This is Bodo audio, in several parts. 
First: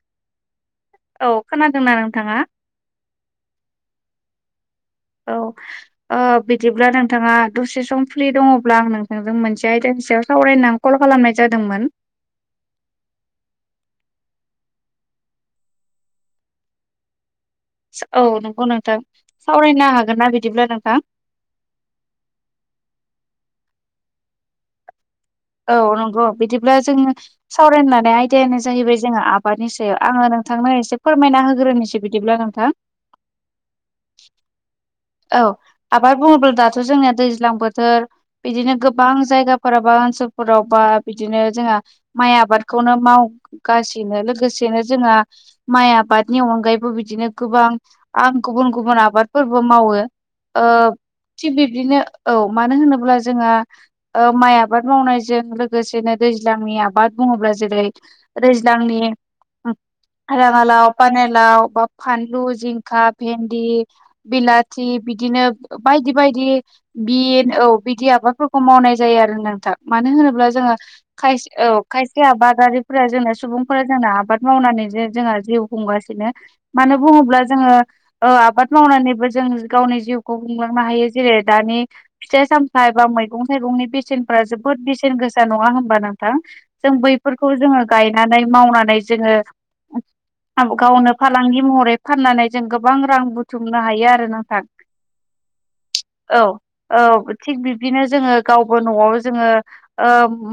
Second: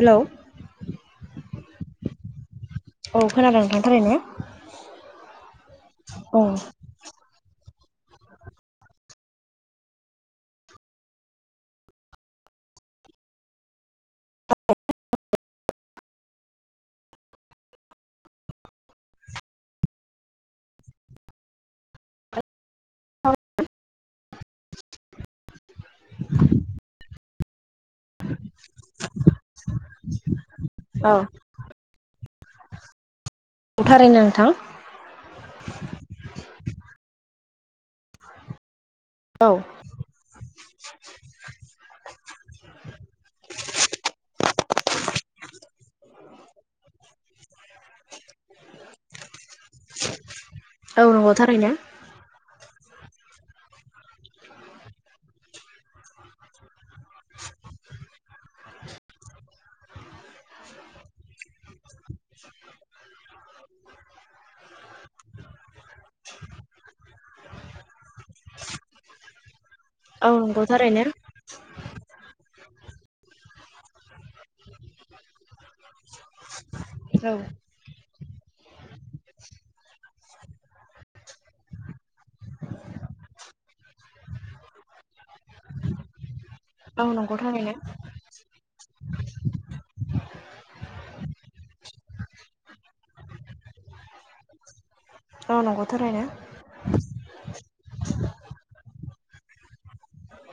हेल' औ औ खोनादोंना नोंथाङा खोनादों नोंथां थारैनो औ बिदिब्ला नोंथाङा दसे सम? फ्रि दङब्ला आं नोंथांजों मोनसे आयदानि सायाव सावरायनो कल खालामनाय जादोंमोन। [inaudible] औ नोंगौ नोंथां सावरायनो हागोन ना बिदिब्ला नोंथां। [inaudible] औ। औ नंगौ बिदिब्ला जोङो। सावरायनो आयदायानो जाहैबाय जोंहा आबादनि सायाव आङो नोंथांनो एसे औ फोरमायना होग्रोनोसै बिदिब्ला नोंथां। [inaudible] थारैनो नोंथां। औ आबाद बुङोब्ला दाथ' जोंनिया दैज्लां बोथोर बिदिनो। गोबां औ जायगाफोराव बा ओनसोलफोराव बा बिदिनो जोंहा माइ आबादखौनो मावगासिनो। लोगोसे नो जोंहा माइ आबादनि अनगायैबो बिदिनो गोबां आं गुबुन गुबुन आबादफोर। मावो औ नंगौ थिग थारैनो बिबदिनो औ मानो होनोब्ला। अब्ला जोङो माइ आबाद मावनायजों लोगोसेनो दैज्लांनि आ बाद बुङोब्ला जेरै दैज्लांनि। राङालााव पाने लाव बा फानलु जिंखा भेन्दि। बिलाथि बिदिनो बायदि बायदि बिन औ बिदि। आबादफोरखौ मावनाय जायो आरो नोंथां मानो औ होनोब्ला नंगौ जोङो थारैनो खाय औ खायसे आबादारिफोरा जोंना सुबुं फोरा जोंना आबाद मावनानै जे जोंहा जिउ खुंगासिनो मानो औ बुङोब्ला जोङो आबाद मावनानै। जों गावनि जिउखौ खुंलांनो हायो जेरै दानि फिथाइ सामथाइ एबा मैगं थाइगंनि बेसेनफोरा जोबोद बे सेन गोसा नङा होनोमबा नोंथां जों औ नंगौ बैफोरखौ थारैनो जोङो गायनानै मावनानै जोङो। गावनो फालांगि महरै फाननानै जों गोबां रां बुथुमनो हायो आरो नोंथां। औ नंगौ थारैनो औ औ थिग बिदिनो जोङो गावबो न'आव। जो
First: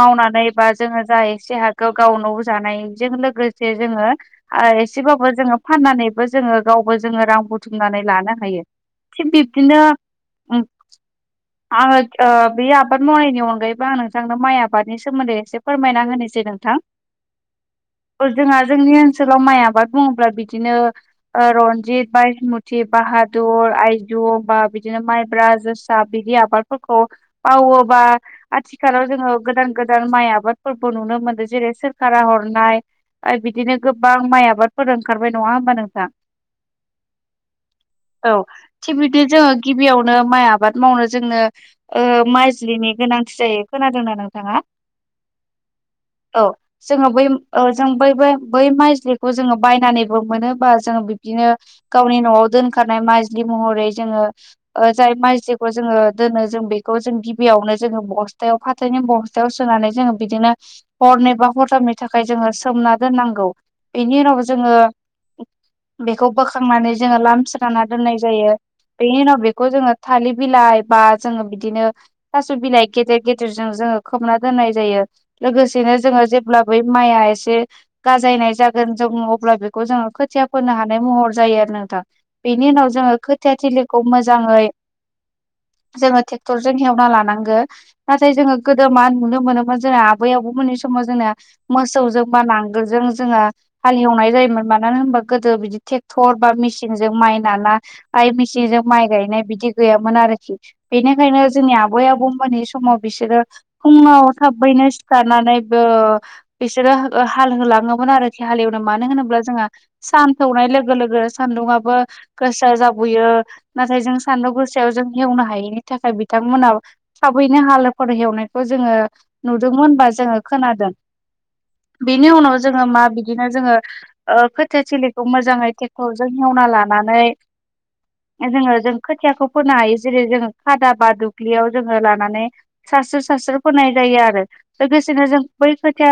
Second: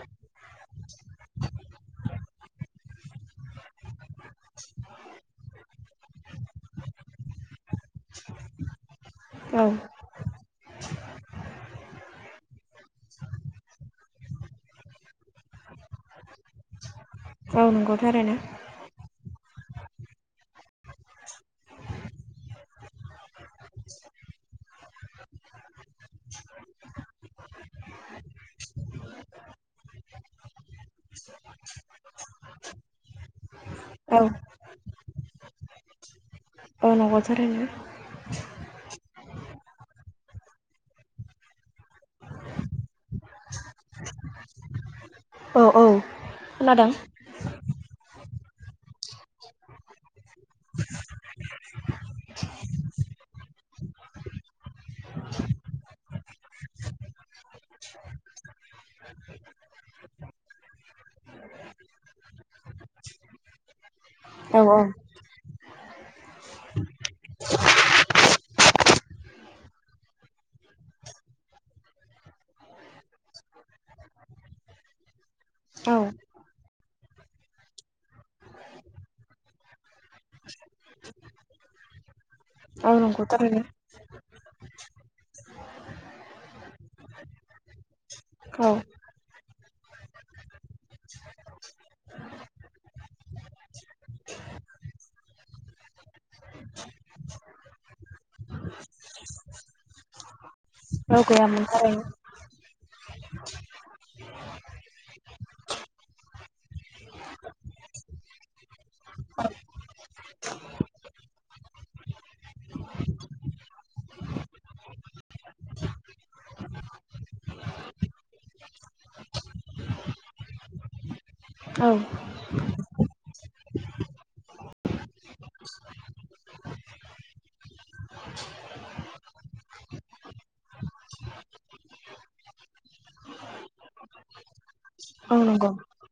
मावनानै बा जोङो जसे हाखौ गावनो। जानायजों लोगोसे जोङो एसेबाबो जोङो फाननानैबो जोङो गावबो जोङो रां। बुथुमनानै लानो हायो थिग औ बिब्दिनो। आङो बे आबाद मावनायनि अनगायैबो नों थांनो माइ आबादनि सोमोन्दै एसे फोरमायना होनोसै नोंथां। थ' औ नंगौ थारैनो जोंहा ओनसो लाव माइ आबाद बुङोब्ला बिदिनो रनजित बायसमु। ति बाहादुर आइजं बा बिदिनो माइब्रा जोसा बिदि आबादफोरखौ माव वोबा आथिखालाव जोङो गोदान गोदान माइ आबादफोरबो नुनो मोनो जेरै सोरखारा हरनाय। बिदिनो गोबां औ माइ आबादफोर ओंखारबाय नङा होमबा नोंथां। औ नांगौ थारैनो। औ थिग बिदि जोङो गिबियावनो माइ आबाद मावनो जोङो माइजलिनि गोनांथि जायो‌। खोनादोंना नोंथाङा औ औ औ खोनादों जोङो बै जों बै बै माइलिखौ जोङो बायनानैबो मोनोबा जों बिदिनो गावनि न'आव दोनखनाय माइज्लि महरै जोङो जाय माइज्लिखौ जोङो दोनो जों बेखौ जों गिबियावनो जोङो बस्थायाव फाथथायनि बस्थायाव सोनानै जोङो बिदिनो हरनि बा हरथामनि थाखाय जोङो सोमना दोनांगौ बिनि उनाव औ जोङो औ बेखौ बोखांनानै जोङो लाम स्रोना दोननाय जायो बेनि उनाव बेखौ जोङो थालिर बिलाइ बा जोङो बिदिनो थास' बिलाइ गेदेर गेदेरजों जों ओ खोबना दोननाय जायो औ लोगोसेनो जोङो जेब्ला ब माइआ एसे गाजायनाय जोन जों अब्ला बेखौ जोङो खोथिया फोनो हानाय महर जायो आरो नों थां बेनि उनाव औ जोङो नंगौ थारैनो खोथियाथिलिखौ मोजाङै जोङो ट्रेक्टर जों हेवना लानांगो नाथाय जोङो औ गोदो मा नुनो मोनोमोन जोहो आबै आबौमोननि सम माव जोङो मोसौजों बा नांगोलजों जोङो हालेवनाय जायोमोन मानो होनबा गोदो बिदि ट्रेक्टर बा मेसिनजों माइ नाना फ्राय मेसिनजों माइ गायनाय बिदि गैयामोन आरोखि औ बेनिखायनो गैयामोन जोंनि थारैनो आबै आबौमोननि समाव बिसोरो फुङाव थाबैनो सिखारनानै ओ बिसोरो हाल होलाङो मोन आरो मानो होनोब जों सान सौनाय लोगो लोगो सान्दुङाबो गोसा जाबोयो नाथाय जों सान्दुं गोसायाव जों एवनो हायैनि थाखाय बिथां मोना थाबैनो हालोखर हेवनायखौ जोङो नुदोंमोन बा जोङो खोनादों औ बेनि उनाव जोङो मा बिदिनो जोङो ओ खोथिया थिलिखौ मोजाङै टे क्टर जों एवना लानानै जोङो जों खोथियाखौ फोनो हायो जेरै जोङो खादा बा दुब्लियाव जोङो लानानै सारस्रो सारस्रो फोनाय जायो आरो लोगोसेनो औ जों नंगौ बै खोथिया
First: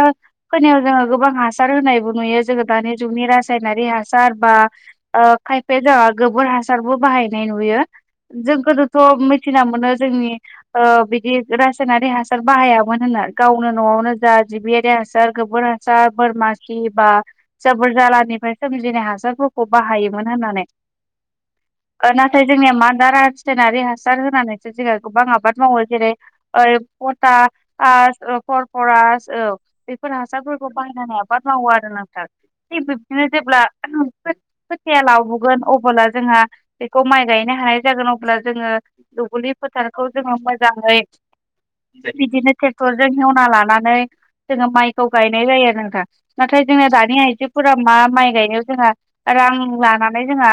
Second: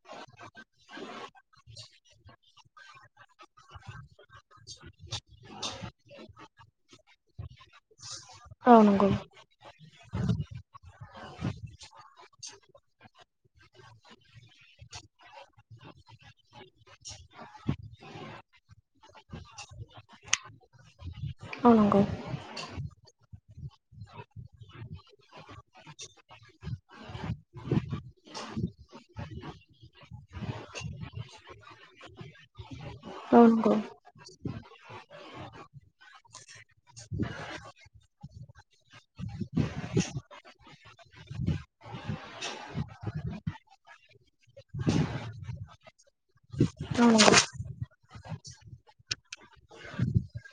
फोनायाव जोङो गोबां हासार होनायबो नुयो जोङो दानि जुगनि रासायनारि हासार बा ओ खायफाया जाबा गोबोर हासारबो बाहायनाय नुयो जों औ नंगौ गोदोथ' मिथिना मोनो जोंनि ओ बिदि रासायनारि हासार बाहायामोन होनना गावनो न'आवनो जा जिबियारि हासार गोबोर हासार बोरमाखि बा जाबोर जालानिफ्राय सोमजिनाय हासारफोरखौ खौ बाहायोमोन होननानै औ नंगौ नाथाय जोंनिया मा दा रासायनारि हासार होनानैसो जोङो गोबां आबाद मावो जेरै पटास आ परफरास औ बेफोर हासारफोरखौ बायनानै आबाद मावो आरो ना नंगौ नोंथां थिग बिब्दिनो औ जेब्ला नंगौ खोथिया लावबोगोन अब्ला जोंहा बेखौ माइ गायनो हानाय जागोन अब्ला जोङो दुब्लि फोथारखौ जोङो मोजाङै बिदिनो ट्रेक्टरजों हेवना लानानै जोङो माइखौ गायनाय जायो आरो नोंथां नाथाय जोङो औ दानि नंगौ आइजोफोरा मा माइ गायनायाव जोंहा रां लानानै जोंहा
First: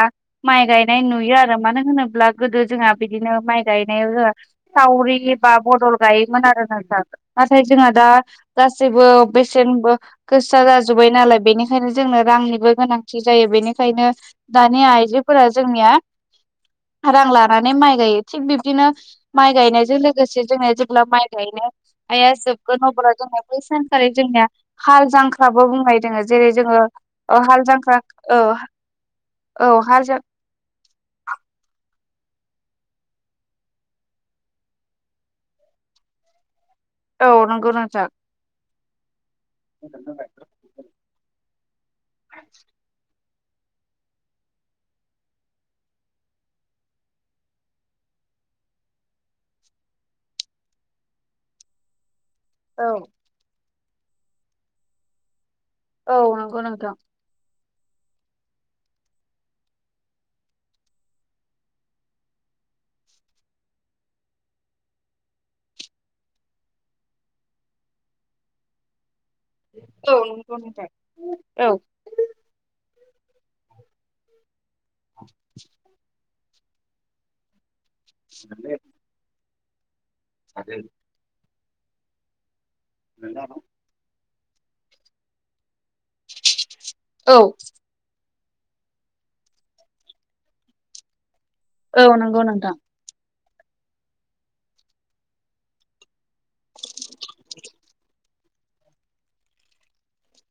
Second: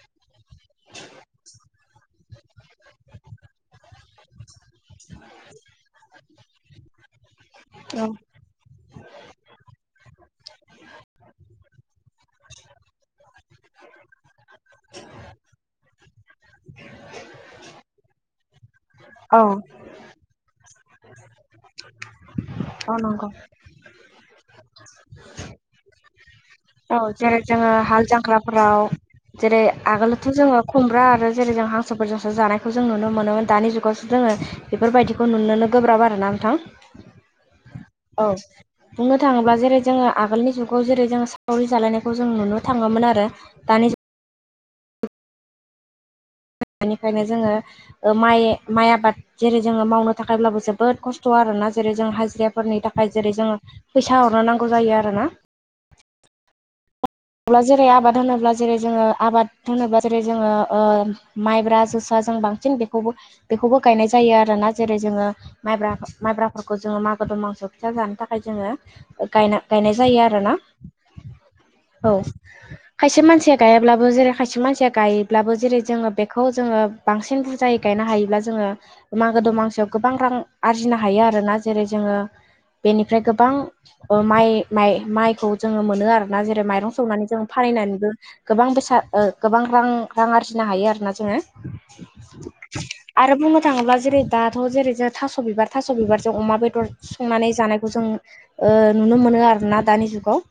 माइ गायनाय नुयो आरो मानो होनोब्ला गोदो जोंहा बिदिनो माइ गायनाय जोङा सावरि बा बदल गायोमोन आरो नों नाथाय जोंहा दा औ गासैबो बेसेन गोसा जाजोबबाय नालाय बेनिखायनो जोंनो रांनिबो गोनांथि जायो बेनिखायनो दानि आइजोफोरा जोंनिया रां लानानै माइ गायो थिग बि बिदिनो औ माइ गायनायजों लोगोसे जोंङो जेब्ला माइ गायनाया जोब गोन औ अब्ला नंगौ जोंनिया बै सानखारि जोंनिया हाल जांख्राबो बुंनाय दोङो जेरै जोङो ओ हाल जांख्रा औ फोराव जेरै औ हाल जां आगोलथ' जोङो खुमब्रा आरो जेरै जों हांसोफोरजोंसो जानायखौ जों नुनो मोनोमोन दानि जुगावसो जोङो बेफोरबायदिखौ नुनोनो गोब्राब आरोना नोंथां औ नंगौ नोंथां बुंनो थाङोब्ला जेरै जोङो आगोलनि जुगाव जेरै जों सावरि जालायनायखौ जों नुनो थाङोमोन आरो दानि निफ्रायनो जोङो ओ माइ माइ आबाद जेरै जोङो मावनो थाखायब्लाबो जोबोद खस्थ' आरो ना जेरै जों हाजिराफोरनि औ थाखाय जेरै जोङो फैसा हरनो नांगौ जायो आरोना औ नंगौ नोंथां अब्ला जेरै आबाद होनोब्ला जेरै जोङो आबाद होनोब्ला जेरै जोङो ओ माइब्रा जोसा जों बां बांसिन बेखौबो बेखौबो गायनाय जायो आरोना जेरै जोङो माइब्रा माइब्राफोरखौ जोङो मागो दमा मोसौ फिथा जानो थाखाय जोङो गायना गायनाय औ जायो आरोना नंगौ नोंथां औ औ खायसे मानसिया गायाब्लाबो जेरै खायसे मानसिया गायोब्लाबो जेरै जोङो बेखौ खौ जोङो बांसिन बुरजायै गायनो हायोब्ला जोङो मागो दमासि गोबां रां आरजिनो हायो आरोना जेरै जोङो बेनिफ्राय गोबां ओ माइ माइ माइखौ जोङो मोनो आरोना जेरै माइरं सौनानै औ जोङो फानहैनानैबो गोबां बेसाद ओ गोबां रां रां आरजिनो हायो आरोना जोङो औ नंगौ नोंथां आरो बुंनो थाङोब्ला जेरै दाथ' जेरै जों थास' बिबार थास' बिबारजों अमा बेदर संनानै जानायखौ जों ओ नुनो मोनो आरोना दानि जुगाव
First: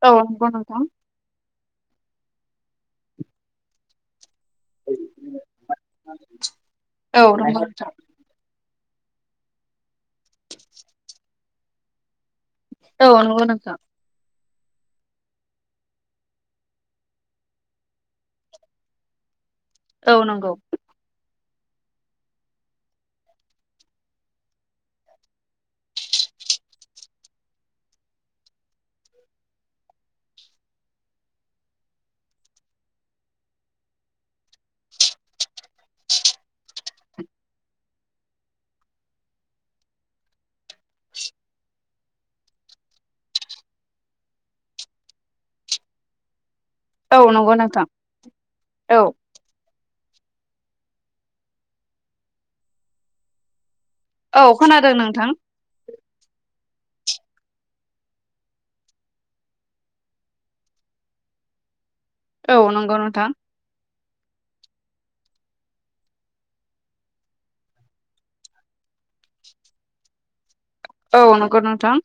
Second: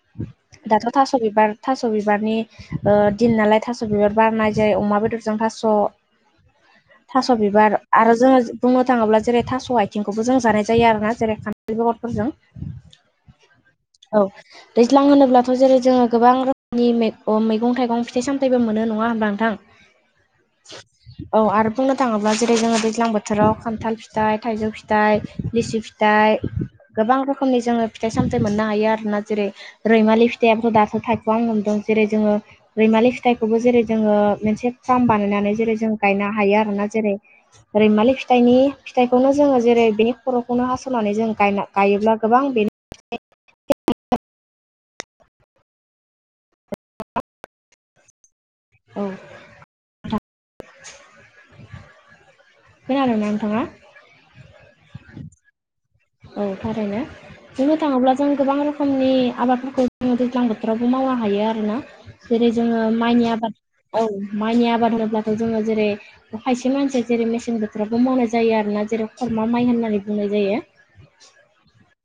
औ [unintelligible] दाथ' थास' बिबार थास' बिबारनि ओ दिन नालाय थास' बिबार बारनाय जेरै अमा बेदरजों थास' औ थास' नंगौ बिबार नोंथां आरो जोङो बुंनो थाङोब्ला जेरै थास' आथिंखौबो जों जानाय जायो आरोना जेरै खानथाल बेगरफोरजों औ नंगौ नोंथां औ दैज्लां होनोब्ला जेरै जोङो गोबां रोखोमनि मैगं थाइगं फिथाइ सामथायबो मोनो नङा होमबा नोंथां औ नंगौ औ आरो बुंनो थाङोब्ला जेरै जोङो दैज्लां बोथोराव खान्थाल फिथाइ थाइजौ फिथाइ लिसि फिथाइ गोबां रोखोमनि जोङो फिथाइ सामथाय मोननो हायो आरोना जेरै रैमालि फिथ फिथायाबोथ' दासो थायफुहांनो हमदों जेरै जोङो रैमालि फिथाइखौबो जेरै जोङो मोनसे फार्म बानायनानै जेरै जों गायनो हायो आरोना जेरै रैमालि फिथाइनि फिथाइखौनो जोङो जेरै बेनि खर'खौनो हास'नानै जों गायना गायो ब्ला गोबां बेनि [inaudible] औ नंगौ नोंथां औ [unintelligible] खोनादों ना नोंथाङा? औ खोनादों नोंथां औ थारैनो बुंनो थाङोब्ला जों गोबां रोखोमनि आबादफोरखौ जोङो दैज्लां बोथोरावबो मावो हायो आरोना जेरै औ जोङो नंगौ माइनि नोंथां आबाद औ माइनि आबाद होनोब्लाथ' जोङो जेरै खायसे मानसिया जेरै मेसें बोथोरावबो मावनाय जायो आरोना जेराव खरमा माइ होननानै बुंनाय जायो औ नंगौ नोंथां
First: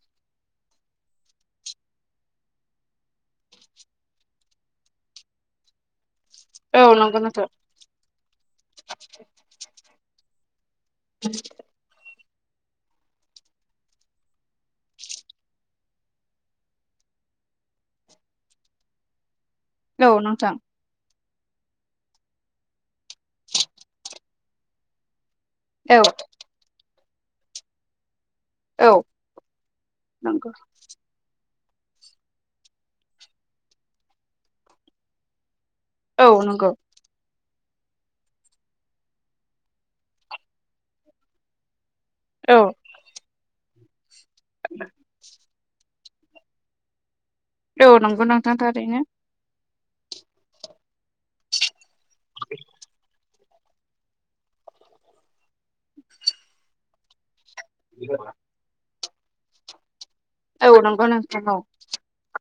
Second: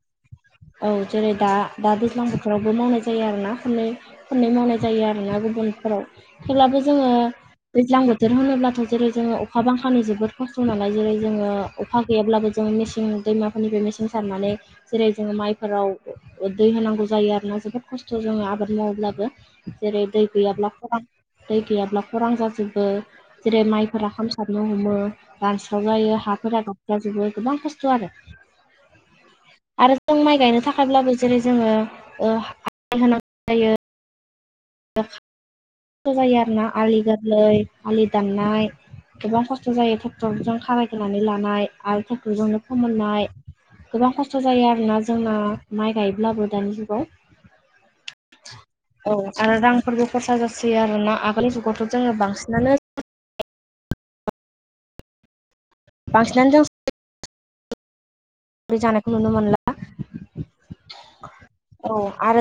औ जेरै दा दा दैज्लां बोथोरावबो मावनाय जायो आरोना खननै खननै मावनाय जायो आरोना ग बुनफोराव थेवब्लाबो औ जोङो नंगौ नोंथां दैज्लां बोथोर होनोब्लाथ' जेरै जोङो अखा बांखानि जोबोद खस्थ' नालाय जेरै जोङो अखा गैयाब्लाबो जोंङो मिसिं दैमाफोरनिफ्राय मिसिं सारनानै जेरै जोङो माइफोराव दै होनांगौ जायो आरोना जोबोद खस्थ' जोङो आबाद मावोब्लाबो जेरै औ दै नोंथां गैयाब्ला [unintelligible] दै गैयाब्ला खरां जाजोबो जेरै माइफोरा खामसारनो हमो दानस्राव औ जायो हाफोरा गाबस्राजोबो गोबां खस्थ' आरो औ आं माइ नंगौ गायनो थाखायब्लाबो जेरै जोङो ओ माइ होनांगौ जायो खस्थ' औ जायो आरोना नंगौ आलि गोर लै आलि दाननाय गोबां खस्थ' जायो ट्रेक्टरफोरजों खारायगोरनानै लानाय आरो औ टेकटरजोंनो फोमोननाय गोबां खस्थ' जायो आरोना जोंना माइ गाय ब्लाबो दानि जुगाव औ नंगौ नोंथां थारैनो। फोरबो खरसा जासोयो आरोना आगोल जुगावथ' जोङो बांसिनानो बांसिनानो [unintelligible] [unintelligible] सावरि जानायखौ नुनो मोनला औ नंगौ नोंथां औ।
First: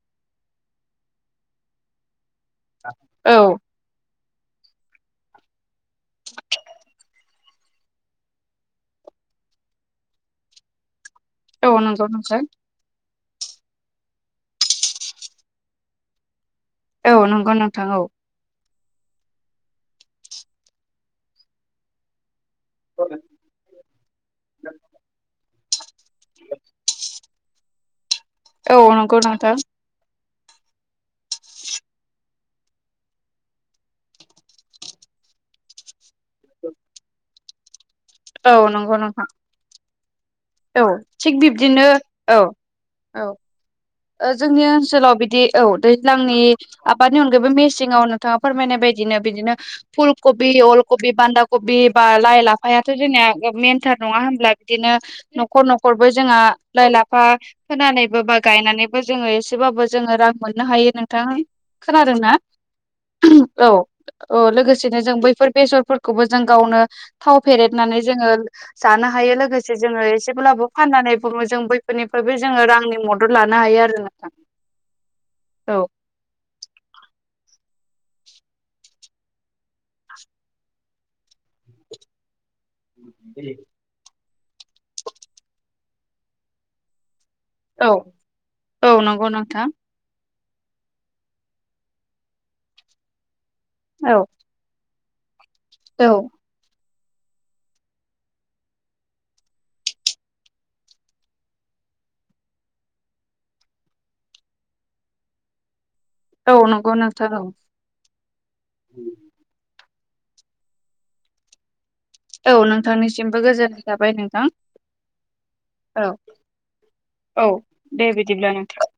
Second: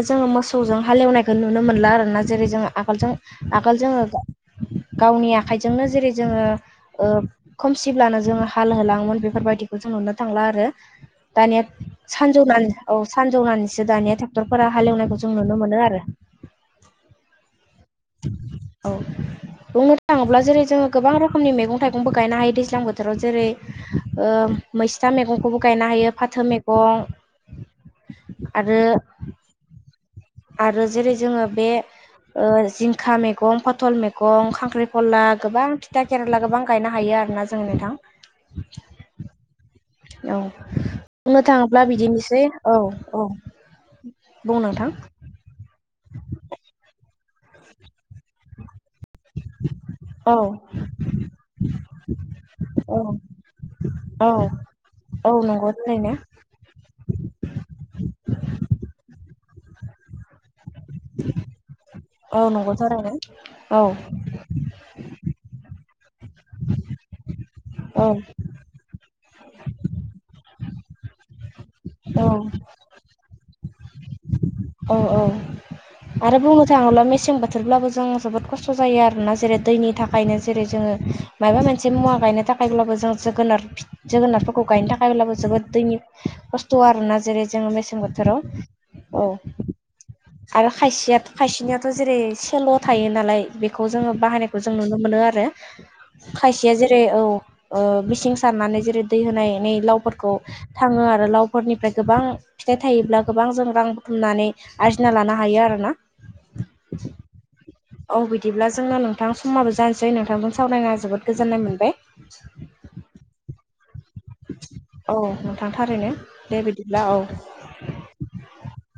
जोङो मोसौजों हालेवनायखौ नुनो मोनला आरोना जेरै जोङो आगोलजों औ आगोल जोङो [inaudible] गावनि आखाइजोंनो जेरै जोङो खोमसिब्लानो जोङो हाल होलाङोमोन बेफोरबायदिखौ जोङो नुनो थांला आरो दानिया औ नंगौ नोंथां सानजौनानो औ सानजौनानैसो दानिया ट्रेक्टरफोरा हालेवनायखौ जों नुनो मोनो आरो औ नंगौ नोंथां औ। औ बुंनो थाङोब्ला जेरै जोङो गोबां रोखोमनि मैगं थाइगंबो गायनो हायोदि दैज्लां बोथोराव जेरै मैस्था मैगंखौबो गायनो हायो फाथो मैगं आरो औ नंगौ नोंथां। आरो जेरै जोङो बे जिंखा मैगं पटल मैगं खांख्रिखला गोबां थिथा केरेला गोबां गायनो हायो। आरो ना जों नोंथां। औ नंगौ नोंथां। औ बुंनो थिग थाङोब्ला बिब्दिनो औ बिदिनोसै औ। बुं जोंनि नोंथां ओनसोलाव बिदि औ दैज्लांनि आबाद निगायैबो मेसिंआव नोंथाङा फोरमायनाय बायदि बिदिनो बिदिनो फुल औ कबि अलकबि बान्दा कबि बा लाइ लाफायाथ' औ जोंनिया मेनथार नङा औ होनब्ला बिदिनो औ न'खर नंगौ न'खरबो थारैनो जोंहा लाइ लाफा फोनानैबो बा गायनानै जोङो एसेबाबो जोङो रां मोननो हायो नोंथां खोना औ नंगौ थारैनो औ औ लोगोसेनो जों बैफोर इसफोरखौबो जों गावनो थाव फेरेदनानै औ जोङो जानो। हायो लोगोसे जोङो एसेब्लाबो फाननानै बुङो जों औ बैफोरनिफ्रायबो जोङो रांनि मदद लानो ना आरो नोंथां। औ औ औ आरो बुंनो थाङोब्ला मेसें बो शथोरब्लाबो जों जोबोद खस्थ' जायो आरोोना जेरै दैनि थाखायनो जेरै जोङो मायाबा मोनसे मुवा गायनो थाखाय ब्लाबो जों जोगोन जोगोनारफोरखौ गायनो थाखायब्लाबो जोबोद दैनि खस्थ' आरोना जेरै जोङो औ मेसें बोथोराव औ नंगौ नोंथां आरो खायसेया खायसेनियाथ' जेरै सेल' थायो नालाय बेखौ जोङो औ बाहायनायखौ जों नुनो मोनो आरो औ खायसेया जेरै जे औ ओ मिसिं सारनानै जेरै दै होनायनै लावफोरखौ थाङो आरो लावफोरनिफ्राय गोबां फिथाइ थायोब्ला गोबां जों रां बुथुमनानै आरजिना लानो हायो आरोना। औ नंगौ नोंथां औ औ बिदिब्ला जोङो नोंथां समाबो जानोसै नोंथांखौनो सावरायना जोबोद गोजोननाय मोनबाय। औ नोंथांनिसिमबो गोजोननाय थाबाय नोंथां। औ नोंथां औ थारैनो दे बिदिब्ला औ दे बिदिब्ला नोंथां।